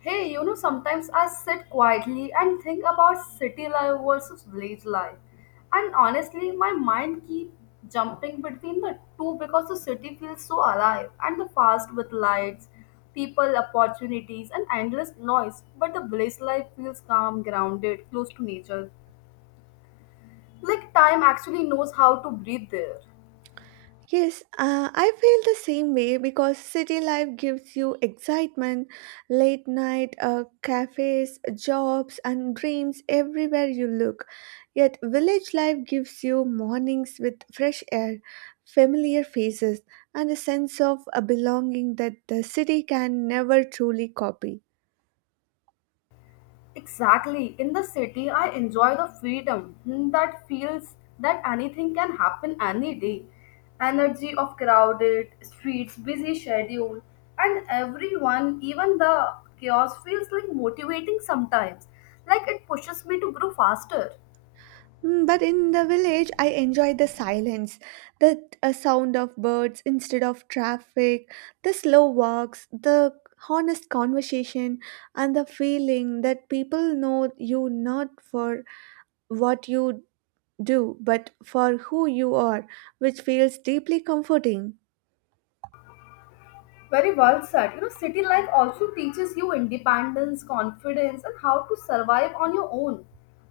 Hey, you know, sometimes I sit quietly and think about city life versus village life. And honestly, my mind keeps jumping between the two because the city feels so alive and the fast with lights, people, opportunities, and endless noise. But the village life feels calm, grounded, close to nature. Like time actually knows how to breathe there. Yes, I feel the same way because city life gives you excitement, late night cafes, jobs, and dreams everywhere you look. Yet, village life gives you mornings with fresh air, familiar faces, and a sense of a belonging that the city can never truly copy. Exactly. In the city, I enjoy the freedom that feels that anything can happen any day. Energy of crowded streets, busy schedule, and everyone, even the chaos, feels like motivating sometimes. Like it pushes me to grow faster. Mm, but in the village, I enjoy the silence, the sound of birds instead of traffic, the slow walks, the honest conversation, and the feeling that people know you not for what you do, but for who you are, which feels deeply comforting. Very well said. You know, city life also teaches you independence, confidence, and how to survive on your own.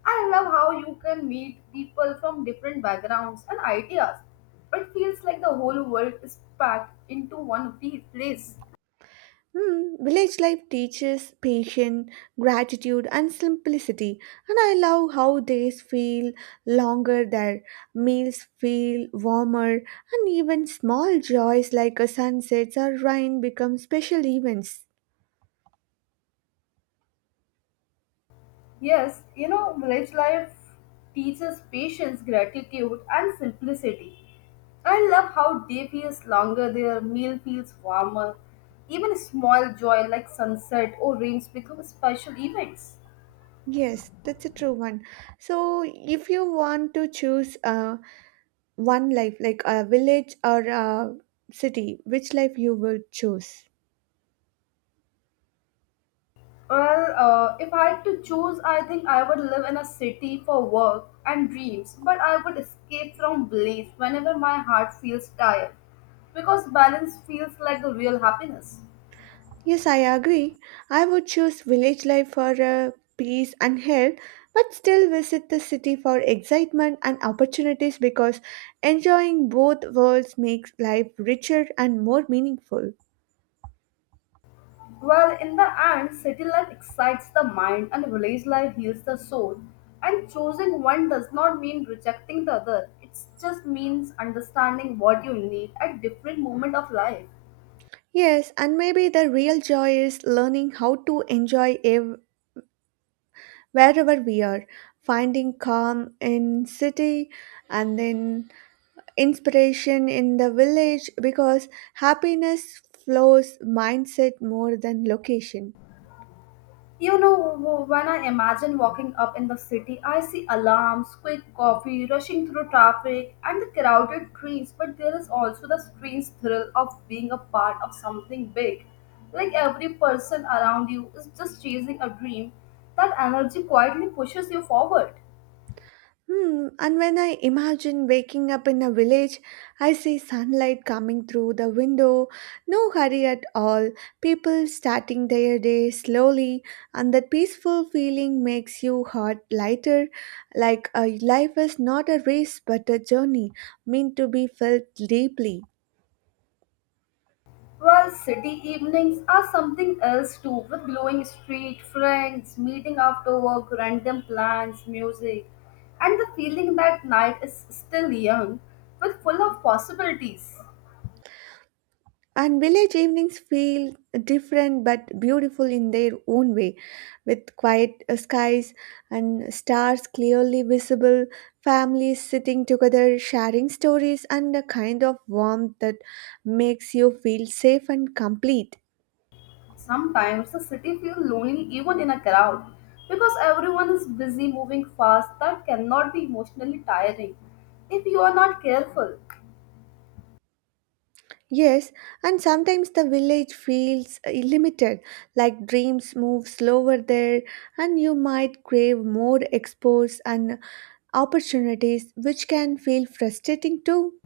I love how you can meet people from different backgrounds and ideas. It feels like the whole world is packed into one place. Hmm, village life teaches patience, gratitude, and simplicity, and I love how days feel longer there, meals feel warmer, and even small joys like a sunset or rain become special events. Yes, you know, village life teaches patience, gratitude, and simplicity. I love how day feels longer, their meal feels warmer. Even small joy like sunset or rains become special events. Yes, that's a true one. So, if you want to choose one life, like a village or a city, which life you will choose? Well, if I had to choose, I think I would live in a city for work and dreams, but I would escape from bliss whenever my heart feels tired, because balance feels like the real happiness. Yes, I agree. I would choose village life for peace and health, but still visit the city for excitement and opportunities because enjoying both worlds makes life richer and more meaningful. Well, in the end, city life excites the mind and village life heals the soul. And choosing one does not mean rejecting the other. It just means understanding what you need at different moment of life. Yes, and maybe the real joy is learning how to enjoy wherever we are, finding calm in city and then inspiration in the village because happiness flows mindset more than location. You know, when I imagine walking up in the city, I see alarms, quick coffee, rushing through traffic, and the crowded trains. But there is also the strange thrill of being a part of something big. Like every person around you is just chasing a dream, that energy quietly pushes you forward. Hmm, and when I imagine waking up in a village, I see sunlight coming through the window, no hurry at all, people starting their day slowly, and that peaceful feeling makes you heart lighter, like a life is not a race but a journey meant to be felt deeply. Well, city evenings are something else too, with glowing street, friends, meeting after work, random plans, music, and the feeling that night is still young, with full of possibilities. And village evenings feel different but beautiful in their own way, with quiet skies and stars clearly visible, families sitting together, sharing stories, and a kind of warmth that makes you feel safe and complete. Sometimes the city feels lonely even in a crowd, because everyone is busy moving fast that cannot be emotionally tiring if you are not careful. Yes, and sometimes the village feels limited, like dreams move slower there, and you might crave more exposures and opportunities, which can feel frustrating too.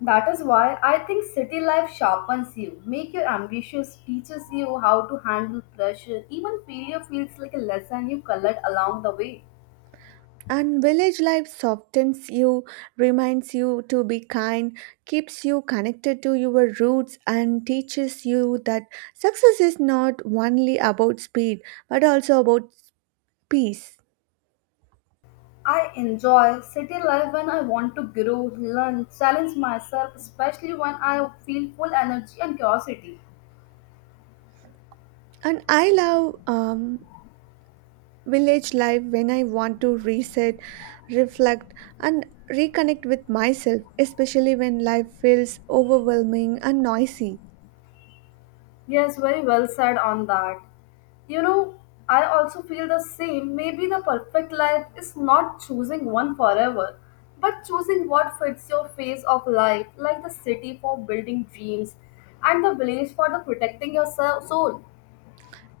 That is why I think city life sharpens you, make you ambitious, teaches you how to handle pressure, even failure feels like a lesson you collect along the way. And village life softens you, reminds you to be kind, keeps you connected to your roots, and teaches you that success is not only about speed but also about peace. I enjoy city life when I want to grow, learn, challenge myself, especially when I feel full energy and curiosity. And I love village life when I want to reset, reflect, and reconnect with myself, especially when life feels overwhelming and noisy. Yes, very well said on that. You know, I also feel the same. Maybe the perfect life is not choosing one forever, but choosing what fits your phase of life, like the city for building dreams and the village for the protecting your soul.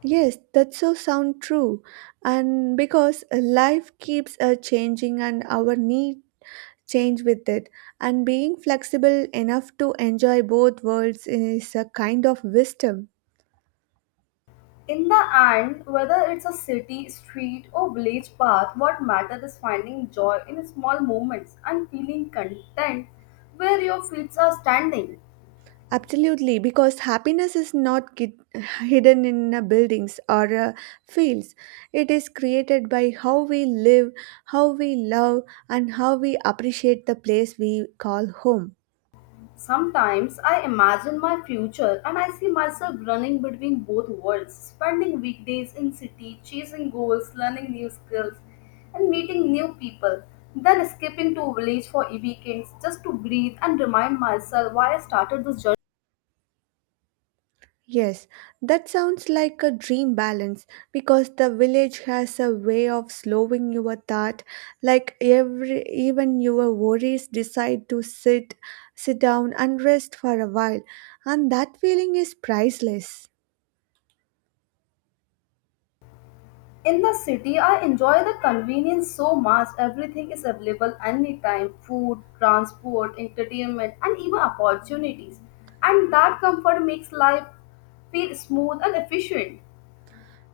Yes, that's so sound true. And because life keeps changing and our need change with it and being flexible enough to enjoy both worlds is a kind of wisdom. In the end, whether it's a city, street, or village path, what matters is finding joy in small moments and feeling content where your feet are standing. Absolutely, because happiness is not hidden in buildings or fields. It is created by how we live, how we love, and how we appreciate the place we call home. Sometimes I imagine my future and I see myself running between both worlds, spending weekdays in city, chasing goals, learning new skills, and meeting new people, then skipping to village for weekends just to breathe and remind myself why I started this journey. Yes, that sounds like a dream balance because the village has a way of slowing your thought. Like every even your worries decide to sit down and rest for a while, and that feeling is priceless. In the city, I enjoy the convenience so much. Everything is available anytime food, transport, entertainment, and even opportunities. And that comfort makes life feel smooth and efficient.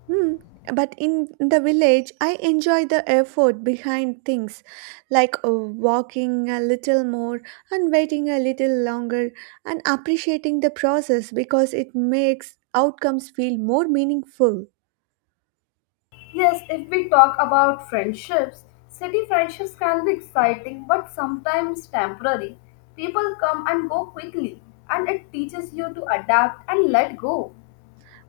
Hmm. But in the village, I enjoy the effort behind things like walking a little more and waiting a little longer and appreciating the process because it makes outcomes feel more meaningful. Yes, if we talk about friendships, city friendships can be exciting but sometimes temporary. People come and go quickly, and it teaches you to adapt and let go.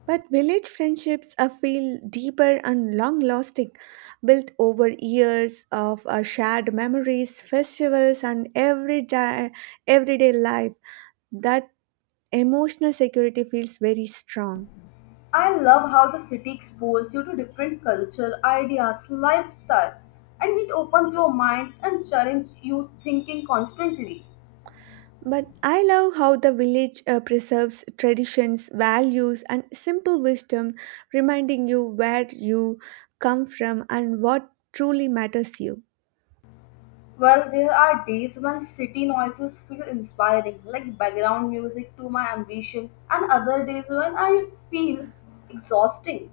But village friendships feel deeper and long lasting, built over years of shared memories, festivals, and everyday life. That emotional security feels very strong. I love how the city exposes you to different culture, ideas, lifestyle, and it opens your mind and challenges you thinking constantly. But I love how the village preserves traditions, values, and simple wisdom, reminding you where you come from and what truly matters you. Well, there are days when city noises feel inspiring, like background music to my ambition, and other days when I feel exhausting.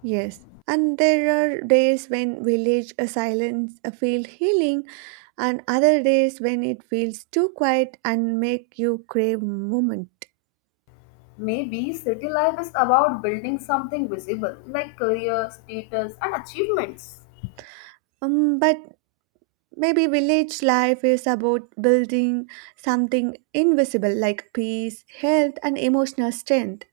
Yes, and there are days when village silence feel healing, and other days when it feels too quiet and make you crave moment. Maybe city life is about building something visible, like career, status, and achievements. But maybe village life is about building something invisible like peace, health, and emotional strength.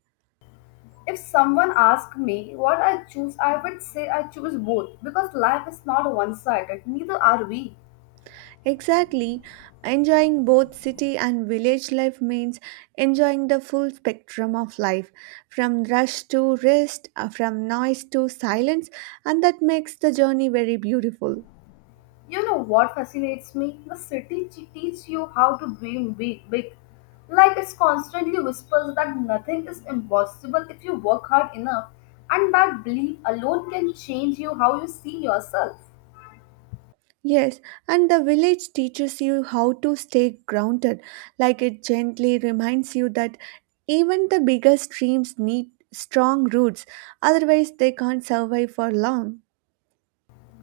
If someone asked me what I choose, I would say I choose both because life is not one sided, neither are we. Exactly. Enjoying both city and village life means enjoying the full spectrum of life, from rush to rest, from noise to silence, and that makes the journey very beautiful. You know what fascinates me? The city teaches you how to dream big, big. Like it constantly whispers that nothing is impossible if you work hard enough, and that belief alone can change you how you see yourself. Yes, and the village teaches you how to stay grounded, like it gently reminds you that even the biggest streams need strong roots, otherwise, they can't survive for long.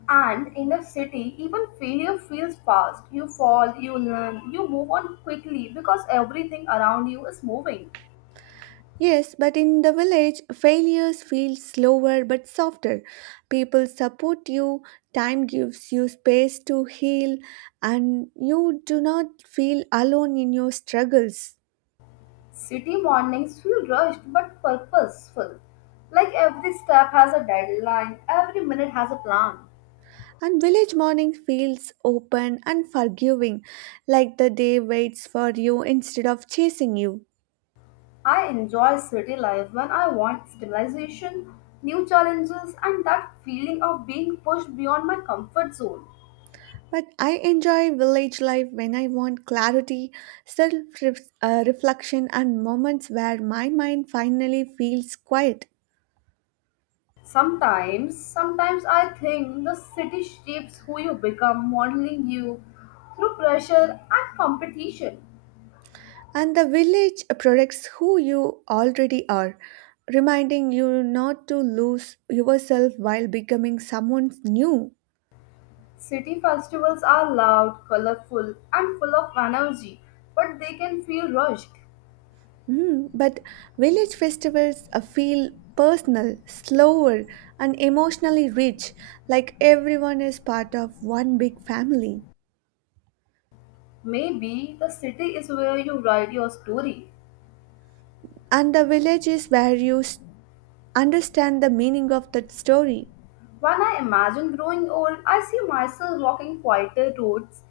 And in the city, even failure feels fast. You fall, you learn, you move on quickly because everything around you is moving. Yes, but in the village, failures feel slower but softer. People support you, time gives you space to heal, and you do not feel alone in your struggles. City mornings feel rushed but purposeful. Like every step has a deadline, every minute has a plan. And village morning feels open and forgiving, like the day waits for you instead of chasing you. I enjoy city life when I want stabilization, new challenges, and that feeling of being pushed beyond my comfort zone. But I enjoy village life when I want clarity, self reflection, and moments where my mind finally feels quiet. Sometimes I think the city shapes who you become, modeling you through pressure and competition. And the village projects who you already are, reminding you not to lose yourself while becoming someone new. City festivals are loud, colorful, and full of energy, but they can feel rushed. Mm, but village festivals feel personal, slower, and emotionally rich, like everyone is part of one big family. Maybe the city is where you write your story. And the village is where you understand the meaning of that story. When I imagine growing old, I see myself walking quieter roads,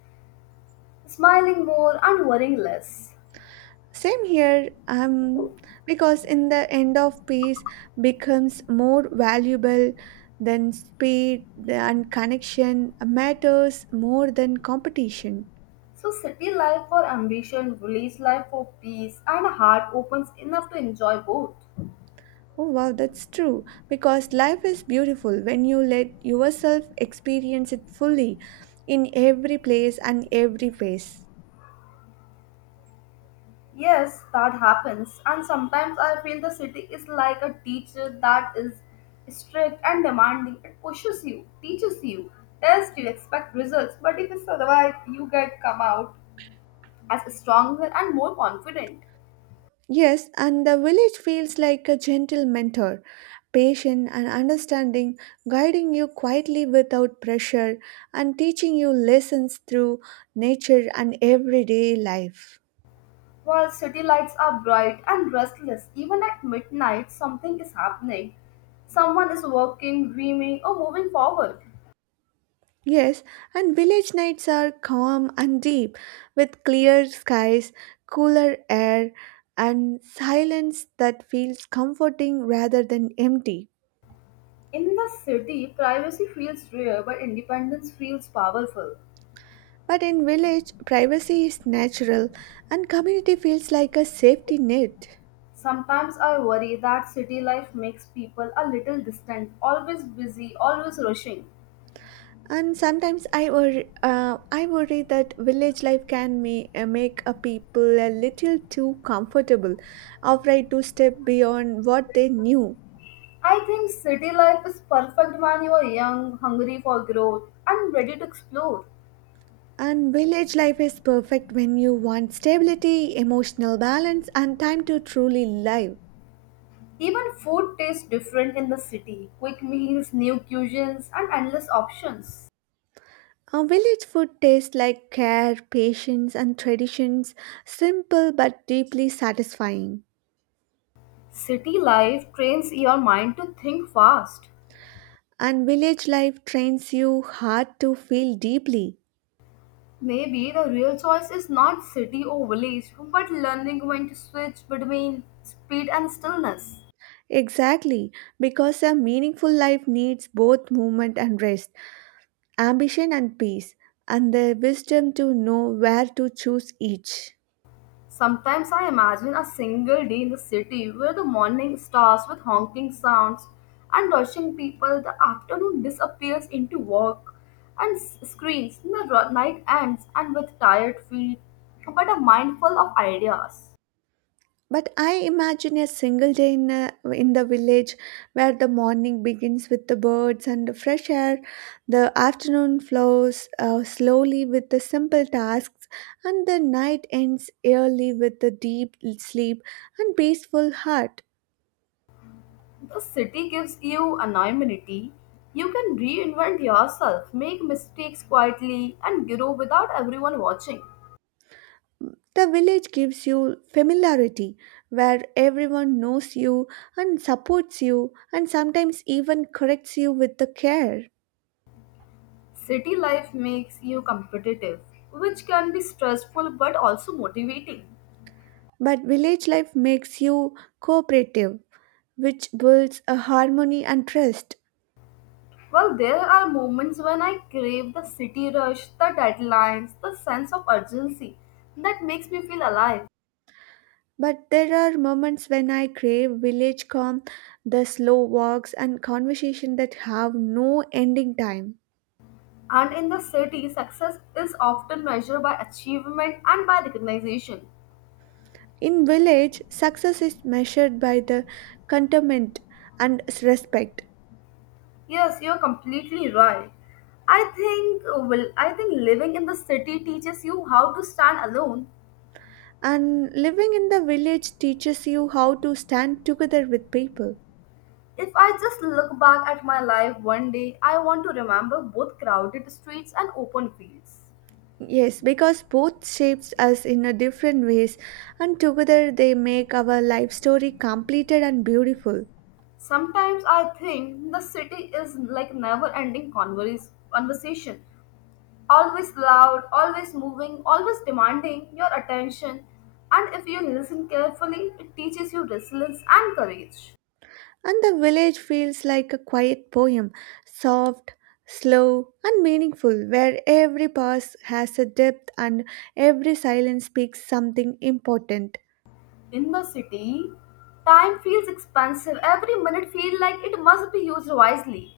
smiling more, and worrying less. Same here, because in the end of peace becomes more valuable than speed and connection matters more than competition. So, city life for ambition, village life for peace, and a heart opens enough to enjoy both. Oh wow, that's true. Because life is beautiful when you let yourself experience it fully in every place and every phase. Yes, that happens, and sometimes I feel the city is like a teacher that is strict and demanding. It pushes you, teaches you, tells you expect results, but if you survive, you get come out as stronger and more confident. Yes, and the village feels like a gentle mentor, patient and understanding, guiding you quietly without pressure and teaching you lessons through nature and everyday life. While city lights are bright and restless, even at midnight, something is happening. Someone is working, dreaming, or moving forward. Yes, and village nights are calm and deep, with clear skies, cooler air, and silence that feels comforting rather than empty. In the city, privacy feels rare, but independence feels powerful. But in village, privacy is natural and community feels like a safety net. Sometimes I worry that city life makes people a little distant, always busy, always rushing. And sometimes I worry that village life can may, make a people a little too comfortable, afraid to step beyond what they knew. I think city life is perfect when you are young, hungry for growth, and ready to explore. And village life is perfect when you want stability, emotional balance, and time to truly live. Even food tastes different in the city. Quick meals, new cuisines, and endless options. Our village food tastes like care, patience, and traditions, simple but deeply satisfying. City life trains your mind to think fast. And village life trains you hard to feel deeply. Maybe the real choice is not city or village, but learning when to switch between speed and stillness. Exactly, because a meaningful life needs both movement and rest, ambition and peace, and the wisdom to know where to choose each. Sometimes I imagine a single day in the city where the morning starts with honking sounds and rushing people, the afternoon disappears into work and screens, and the night ends and with tired feet, but a mind full of ideas. But I imagine a single day in the village where the morning begins with the birds and the fresh air, the afternoon flows slowly with the simple tasks, and the night ends early with the deep sleep and peaceful heart. The city gives you anonymity. You can reinvent yourself, make mistakes quietly, and grow without everyone watching. The village gives you familiarity where everyone knows you and supports you and sometimes even corrects you with the care. City life makes you competitive, which can be stressful but also motivating. But village life makes you cooperative, which builds a harmony and trust. Well, there are moments when I crave the city rush, the deadlines, the sense of urgency that makes me feel alive. But there are moments when I crave village calm, the slow walks and conversation that have no ending time. And in the city, success is often measured by achievement and by recognition. In village, success is measured by the contentment and respect. Yes, you're completely right. I think well, I think living in the city teaches you how to stand alone. And living in the village teaches you how to stand together with people. If I just look back at my life one day, I want to remember both crowded streets and open fields. Yes, because both shapes us in a different ways, and together they make our life story completed and beautiful. Sometimes I think the city is like never ending converse, conversation, always loud, always moving, always demanding your attention. And if you listen carefully, it teaches you resilience and courage. And the village feels like a quiet poem, soft, slow, and meaningful, where every pause has a depth and every silence speaks something important. In the city, time feels expensive. Every minute feels like it must be used wisely.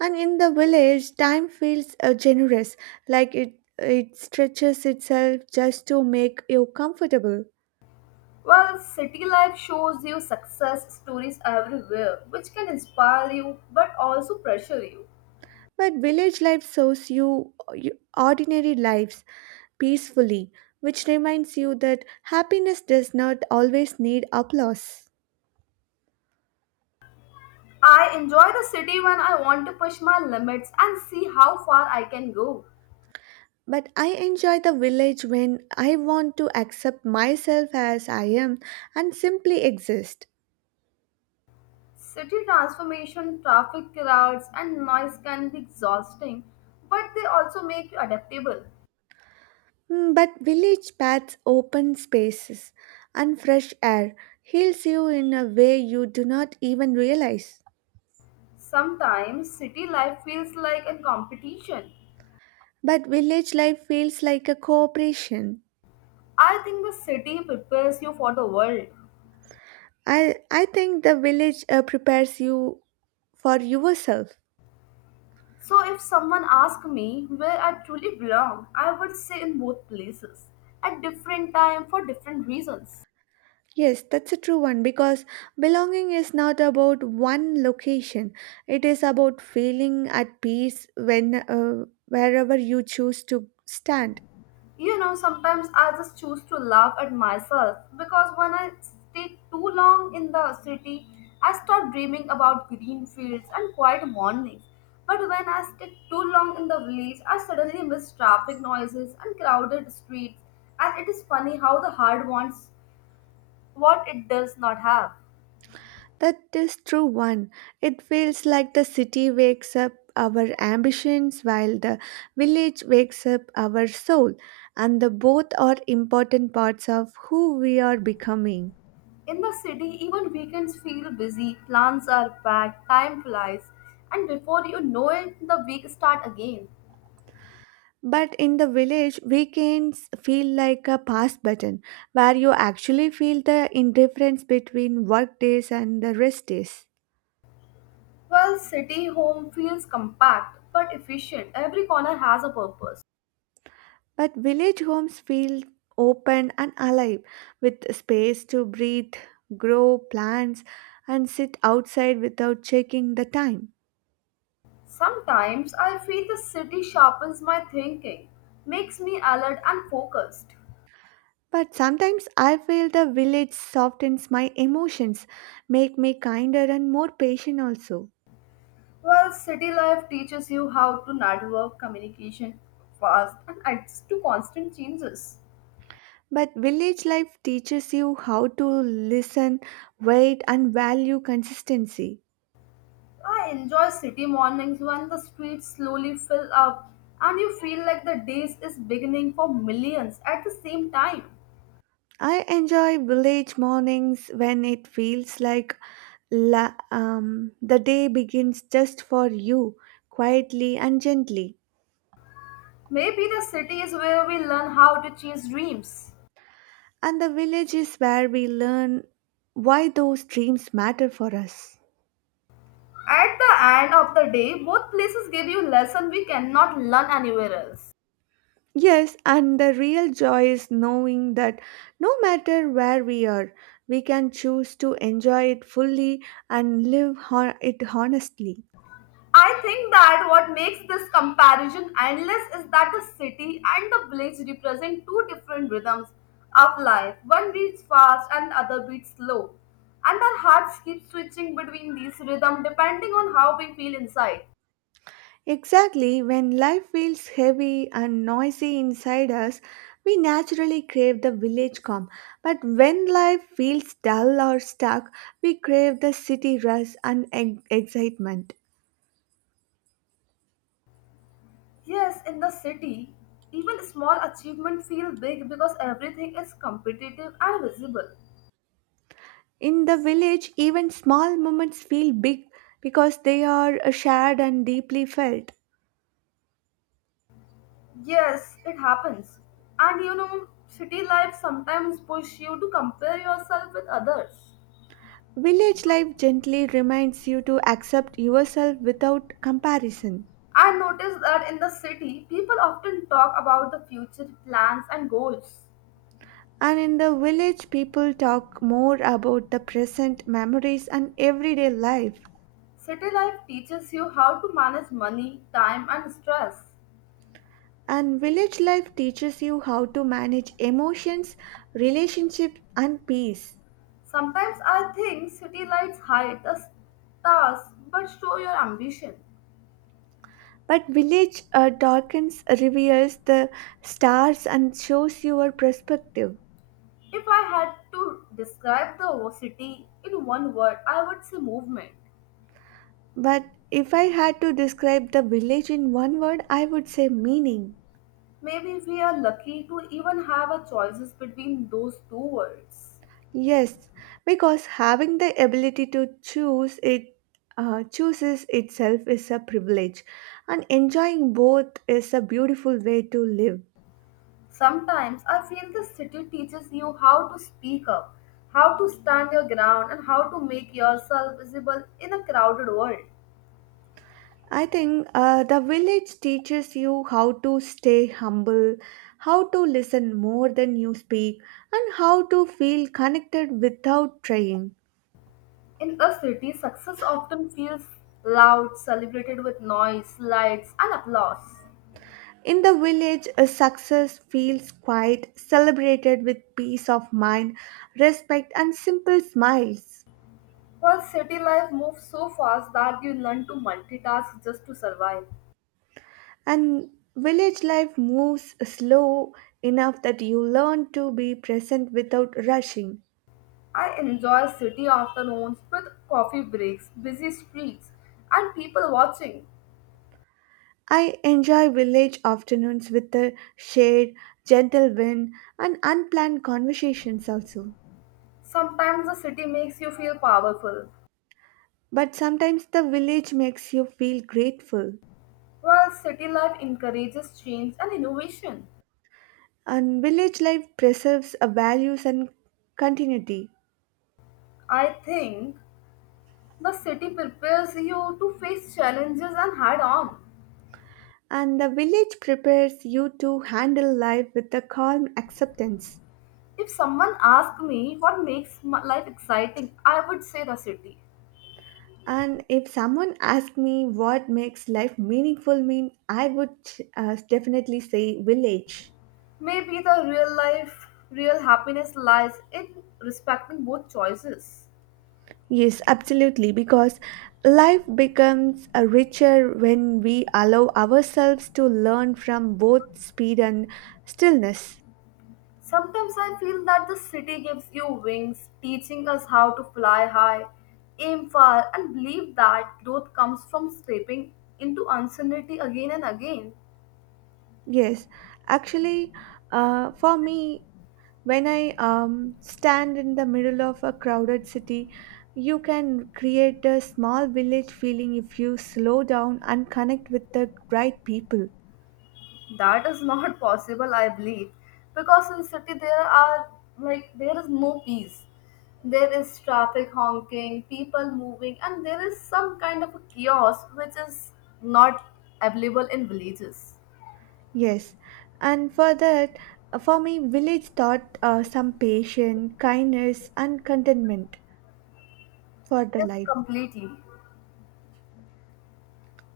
And in the village, time feels generous, like it, it stretches itself just to make you comfortable. Well, city life shows you success stories everywhere, which can inspire you but also pressure you. But village life shows you, you ordinary lives peacefully, which reminds you that happiness does not always need applause. I enjoy the city when I want to push my limits and see how far I can go. But I enjoy the village when I want to accept myself as I am and simply exist. City transformation, traffic crowds, and noise can be exhausting, but they also make you adaptable. Mm, but village paths, open spaces, and fresh air heals you in a way you do not even realize. Sometimes city life feels like a competition. But village life feels like a cooperation. I think the city prepares you for the world. I think the village prepares you for yourself. So if someone asked me where I truly belong, I would say in both places, at different time for different reasons. Yes, that's a true one because belonging is not about one location. It is about feeling at peace when wherever you choose to stand. You know, sometimes I just choose to laugh at myself because when I stay too long in the city, I start dreaming about green fields and quiet mornings. But when I stay too long in the village, I suddenly miss traffic noises and crowded streets. And it is funny how the heart wants what it does not have. That is true one. It feels like the city wakes up our ambitions while the village wakes up our soul, and the both are important parts of who we are becoming. In the city, even weekends feel busy, plans are packed, time flies, and before you know it, the week starts again. But in the village, weekends feel like a pass button where you actually feel the indifference between work days and the rest days. Well, city home feels compact but efficient. Every corner has a purpose. But village homes feel open and alive with space to breathe, grow plants, and sit outside without checking the time. Sometimes I feel the city sharpens my thinking, makes me alert and focused. But sometimes I feel the village softens my emotions, make me kinder and more patient also. Well, city life teaches you how to network communication fast and adjust to constant changes. But village life teaches you how to listen, wait, and value consistency. I enjoy city mornings when the streets slowly fill up and you feel like the day is beginning for millions at the same time. I enjoy village mornings when it feels like the day begins just for you, quietly and gently. Maybe the city is where we learn how to chase dreams. And the village is where we learn why those dreams matter for us. At the end of the day, both places give you lesson we cannot learn anywhere else. Yes, and the real joy is knowing that no matter where we are, we can choose to enjoy it fully and live it honestly. I think that what makes this comparison endless is that the city and the village represent two different rhythms of life. One beats fast and the other beats slow. And our hearts keep switching between these rhythms depending on how we feel inside. Exactly, when life feels heavy and noisy inside us, we naturally crave the village calm. But when life feels dull or stuck, we crave the city rush and excitement. Yes, in the city, even small achievements feel big because everything is competitive and visible. In the village, even small moments feel big because they are shared and deeply felt. Yes, it happens. And you know, city life sometimes push you to compare yourself with others. Village life gently reminds you to accept yourself without comparison. I noticed that in the city, people often talk about the future plans and goals. And in the village, people talk more about the present memories and everyday life. City life teaches you how to manage money, time, and stress. And village life teaches you how to manage emotions, relationships, and peace. Sometimes I think city lights hide the stars but show your ambition. But village darkens, reveals the stars, and shows your perspective. If I had to describe the city in one word, I would say movement. But if I had to describe the village in one word, I would say meaning. Maybe if we are lucky to even have a choices between those two words. Yes, because having the ability to choose it chooses itself is a privilege, and enjoying both is a beautiful way to live. Sometimes I feel the city teaches you how to speak up, how to stand your ground, and how to make yourself visible in a crowded world. I think the village teaches you how to stay humble, how to listen more than you speak, and how to feel connected without trying. In a city, success often feels loud, celebrated with noise, lights, and applause. In the village, a success feels quiet, celebrated with peace of mind, respect, and simple smiles. While city life moves so fast that you learn to multitask just to survive. And village life moves slow enough that you learn to be present without rushing. I enjoy city afternoons with coffee breaks, busy streets, and people watching. I enjoy village afternoons with the shade, gentle wind, and unplanned conversations also. Sometimes the city makes you feel powerful, But sometimes the village makes you feel grateful. while city life encourages change and innovation. And village life preserves a values and continuity. I think the city prepares you to face challenges and head on. And the village prepares you to handle life with a calm acceptance. If someone asked me what makes my life exciting, I would say the city. And if someone asked me what makes life meaningful mean, I would definitely say village. Maybe the real happiness lies in respecting both choices. Yes, absolutely, because life becomes richer when we allow ourselves to learn from both speed and stillness. Sometimes I feel that the city gives you wings, teaching us how to fly high, aim far, and believe that growth comes from stepping into uncertainty again and again. Yes, actually, for me, when I stand in the middle of a crowded city, you can create a small village feeling if you slow down and connect with the right people. That is not possible, I believe, because in city there are there is no peace. There is traffic honking, people moving, and there is some kind of a chaos which is not available in villages. Yes, and for that, for me, village taught some patience, kindness, and contentment for the Yes, life. completely.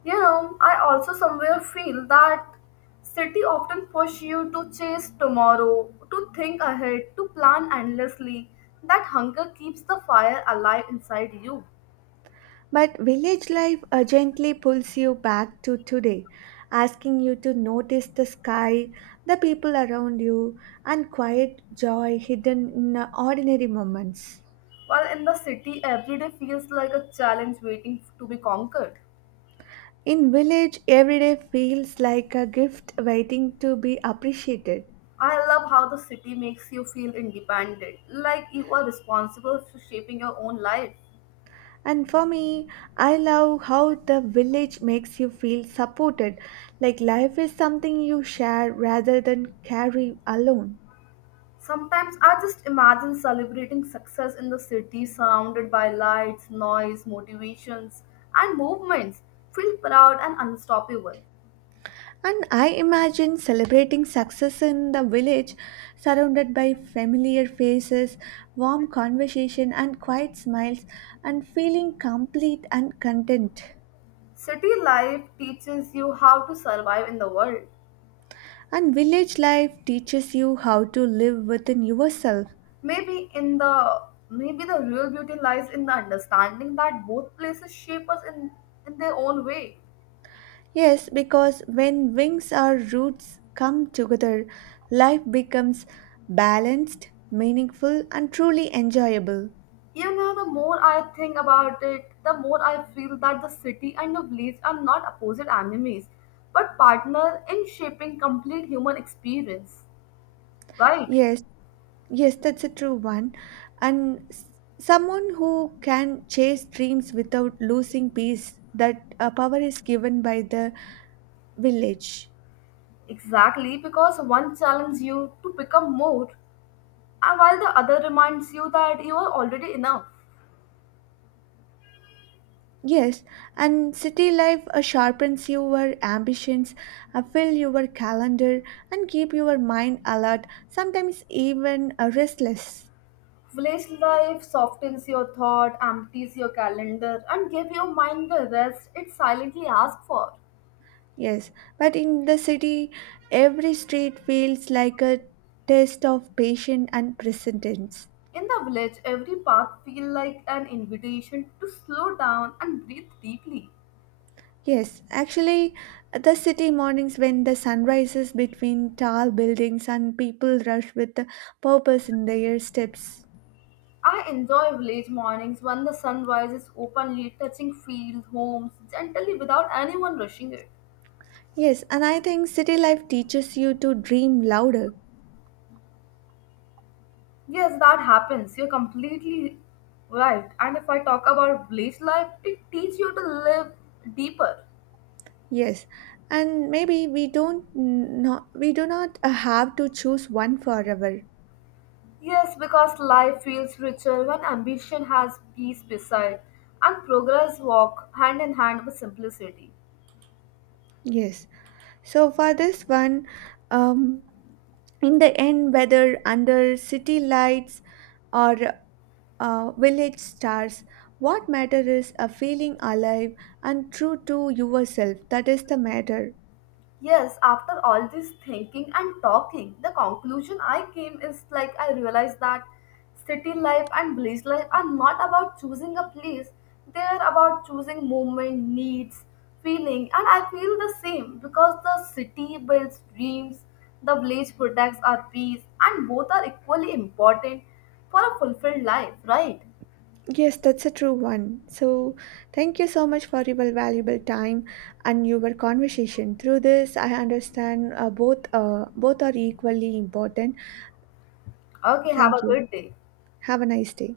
You know, I also somewhere feel that city often push you to chase tomorrow, to think ahead, to plan endlessly. That hunger keeps the fire alive inside you. But village life gently pulls you back to today, asking you to notice the sky, the people around you, and quiet joy hidden in ordinary moments. While in the city, every day feels like a challenge waiting to be conquered. In village, every day feels like a gift waiting to be appreciated. I love how the city makes you feel independent, like you are responsible for shaping your own life. And for me, I love how the village makes you feel supported, like life is something you share rather than carry alone. Sometimes I just imagine celebrating success in the city surrounded by lights, noise, motivations, and movements. Feel proud and unstoppable. And I imagine celebrating success in the village, surrounded by familiar faces, warm conversation, and quiet smiles, and feeling complete and content. City life teaches you how to survive in the world. And village life teaches you how to live within yourself. Maybe in the maybe the real beauty lies in the understanding that both places shape us in their own way. Yes, because when wings or roots come together, life becomes balanced, meaningful, and truly enjoyable. You know, the more I think about it, the more I feel that the city and the village are not opposite enemies, but partner in shaping complete human experience. Right? Yes, yes, that's a true one. And someone who can chase dreams without losing peace, that power is given by the village. Exactly, because one challenges you to become more, and while the other reminds you that you are already enough. Yes, and city life sharpens your ambitions, fill your calendar, and keep your mind alert, sometimes even restless. Village life softens your thought, empties your calendar, and gives your mind the rest it silently asks for. Yes, but in the city, every street feels like a test of patience and presence. In the village, every path feels like an invitation to slow down and breathe deeply. Yes, actually, the city mornings when the sun rises between tall buildings and people rush with purpose in their steps. I enjoy village mornings when the sun rises openly, touching fields, homes, gently without anyone rushing it. Yes, and I think city life teaches you to dream louder. Yes, that happens. You're completely right. And if I talk about village life, it teaches you to live deeper. Yes, and maybe we don't not we do not have to choose one forever. Yes, because life feels richer when ambition has peace beside, and progress walk hand in hand with simplicity. Yes, so for this one, um, in the end, whether under city lights or village stars. What matter is a feeling alive and true to yourself. That is the matter. Yes, after all this thinking and talking, the conclusion I came is like I realized that city life and village life are not about choosing a place, they are about choosing movement, needs, feeling, and I feel the same because the city builds dreams, the village protects our peace, and both are equally important for a fulfilled life, right? Yes, that's a true one. So, thank you so much for your valuable time and your conversation. Through this, I understand both are equally important. Okay, have Thank a you. good day. Have a nice day.